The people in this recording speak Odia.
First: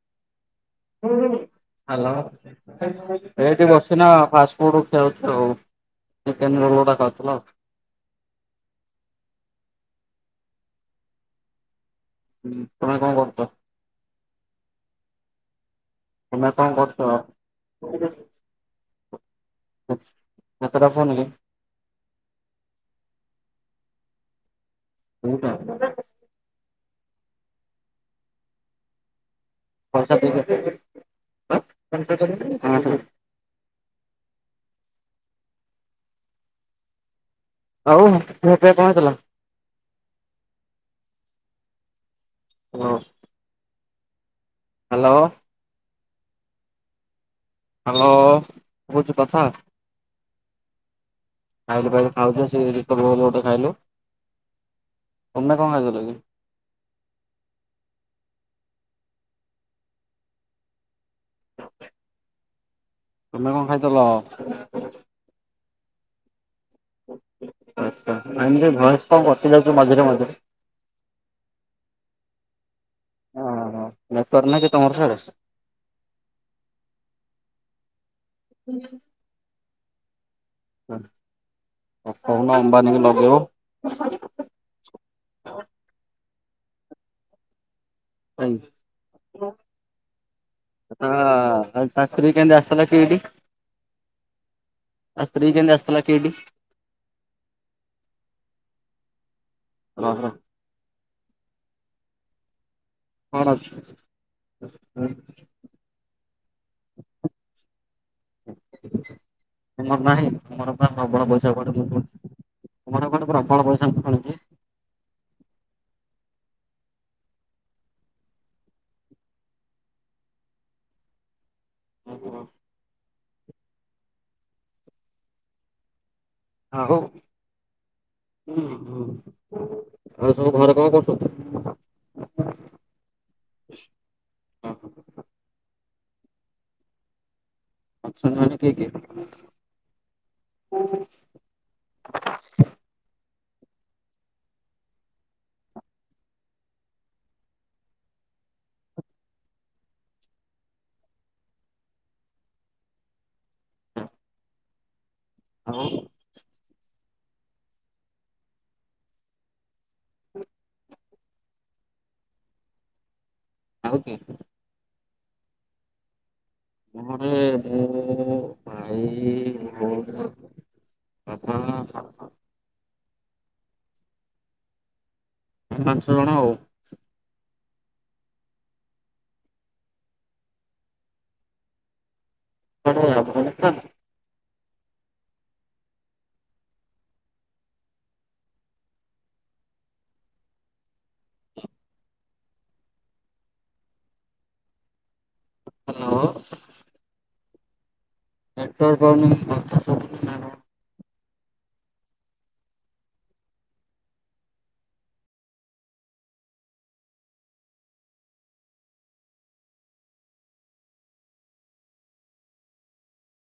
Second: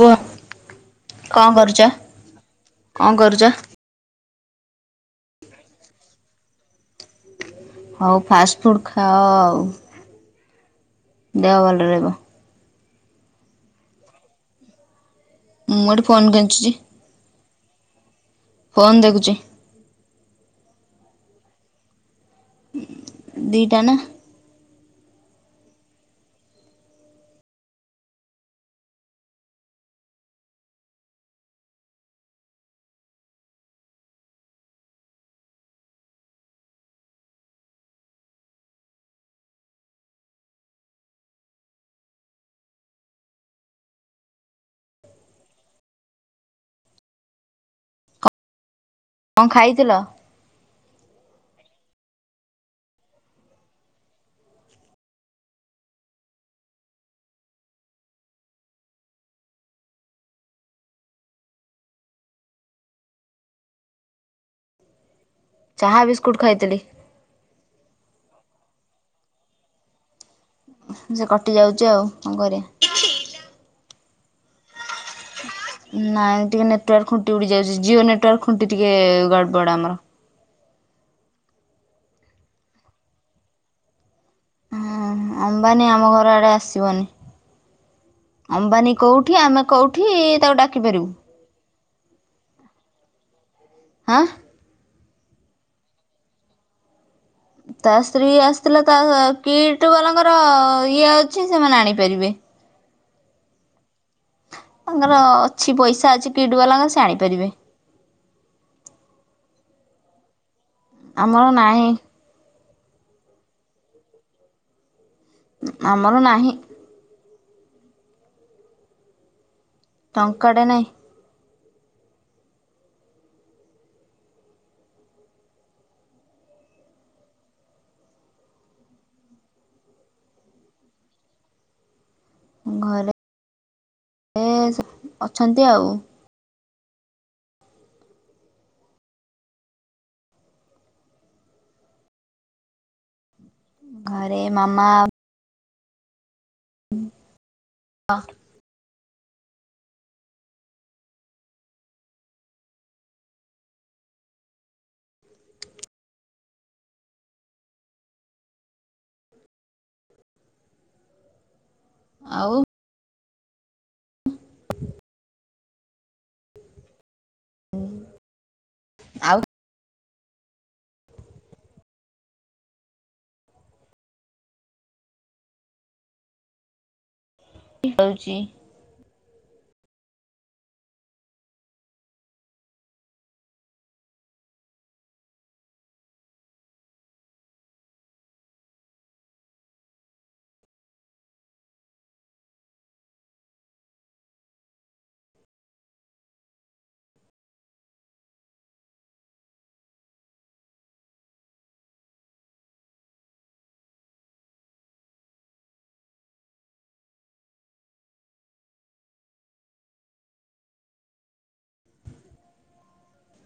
କୁହ? କଣ କରୁଛ? ହ୍ୟାଲୋ ଅ କଣ କରୁଛ? ଏଇଠି ବସିଛି। ସଛିିନା ଫାଷ୍ଟଫୁଡ଼ ରଖିଆାଉଛୁ ଆଉ ଚିକେନ ରୋଲ ଗୁଡ଼ା ଖାଉଥିଲ ଆଉ ହଉ ଫାଷ୍ଟ ଫୁଡ଼୍ ଖାଅ ଆଉ ଦେହ ଭଲ ରହିବ ହୁଁ ତୁମେ କଣ କରୁଛ? ମୁଁ ଫୋନ ତୁମେ କେଞ୍ଚୁଛି କଣ କରୁଛ? ଫୋନ୍ ଦେଖୁଛି। କେ କେତେଟା ଫୋନ କି? ଦିଟା ନା। ଦି ଟା? [unintelligible] ଆଉ [unintelligible] ରେ କଣ ଥିଲା? ହଁ। ହେଲୋ। ହେଲୋ। କଣ ଖାଇଥିଲ? ଖାଇଲୁ ଖାଇଲି ଖାଉଛ ସେ ରିକଭଲୁ ଗୋଟେ ଖାଇଲୁ ତମେ କଣ ଖାଇଥିଲ କି? ତୁମେ କଣ ଖାଇଥିଲ? ଚାହା ବିସ୍କୁଟ୍ ଖାଇଥିଲି। ଆଛା ଆମତି ଭୟସ୍ କଣ କଟିଯାଉଛି ମଝିରେ ମଝିରେ? ସେ କଟିଯାଉଛି ଆଉ କଣ କରିବା। ହଁ ହ ନେଟୱର୍କ ନାହିଁ କି ତମର ସିଆଡେ? ନାଇଁ ଟିକେ ନେଟୱାର୍କ ଖୁଣ୍ଟି ଉଡି ଯାଉଛି ଜିଓ ନେଟୱାର୍କ ଖୁଣ୍ଟି ଟିକେ ଗଡ ବଡ ଆମର। କହୁନା ଆମ୍ବାନୀକୁ ଲଗେଇବ? ହଁ ଅମ୍ବାନୀ ଆମ ଘର ଆଡେ ଆସିବନି। ତା ଅମ୍ବାନୀ କୋଉଠି ଆମେ କୋଉଠି ତାକୁ ଡାକି ପାରିବୁ। ତା ସ୍ତ୍ରୀ କେମିତି ଆସଥିଲା ଏଠି? ହାଁ ତା ସ୍ତ୍ରୀ କେମିତି ଆସିଥିଲା? [unintelligible] ତା ସ୍ତ୍ରୀ ଆସିଥିଲା ତା କିଟ ରହ ବାଲାଙ୍କର ରହ ଇଏ ଅଛି ସେମାନେ ଆଣିପାରିବେ। କଣ ଅଛି? ତାଙ୍କର ଅଛି ପଇସା ଅଛି କିଟ ବାଲାଙ୍କର ସେ ଆଣିପାରିବେ। ଠିକ ତମର ନାହିଁ ତମର ପ୍ରବଳ ଆମର ପଇସା କୁ ନାହିଁ ମୁୁ ତମର କଟେ ପ୍ରବଳ ପଇସା ମୁଁ ଖଳୁଛି ଆମର ନାହିଁ। ଟଙ୍କାଟେ ନାହିଁ। ଓହୋ ଆଉ। ହୁଁ ହୁଁ ଆଉ ସବୁ ଘରେ କଣ କରୁଛନ୍ତି? ଘରେ ଏ ଅଛନ୍ତି ଆଉ। ଅଛନ୍ତି ମାନେ କିଏ କିଏ? ଘରେ ମାମା [unintelligible] ଆଉ ଆଉ ଆଉ କିଏ? ଘରେ [unintelligible] ଭାଇ ଆଉ ଭଉଣୀ ବାପା ମା ଚାରି ପାଞ୍ଚ ଜଣ ଆଉ। ହଉଛି। [unintelligible] ହେଲୋ। ନେଟୱାର୍କ୍ ପାଉନି କି କଥା ଶୁଭୁନି? ନା କଣ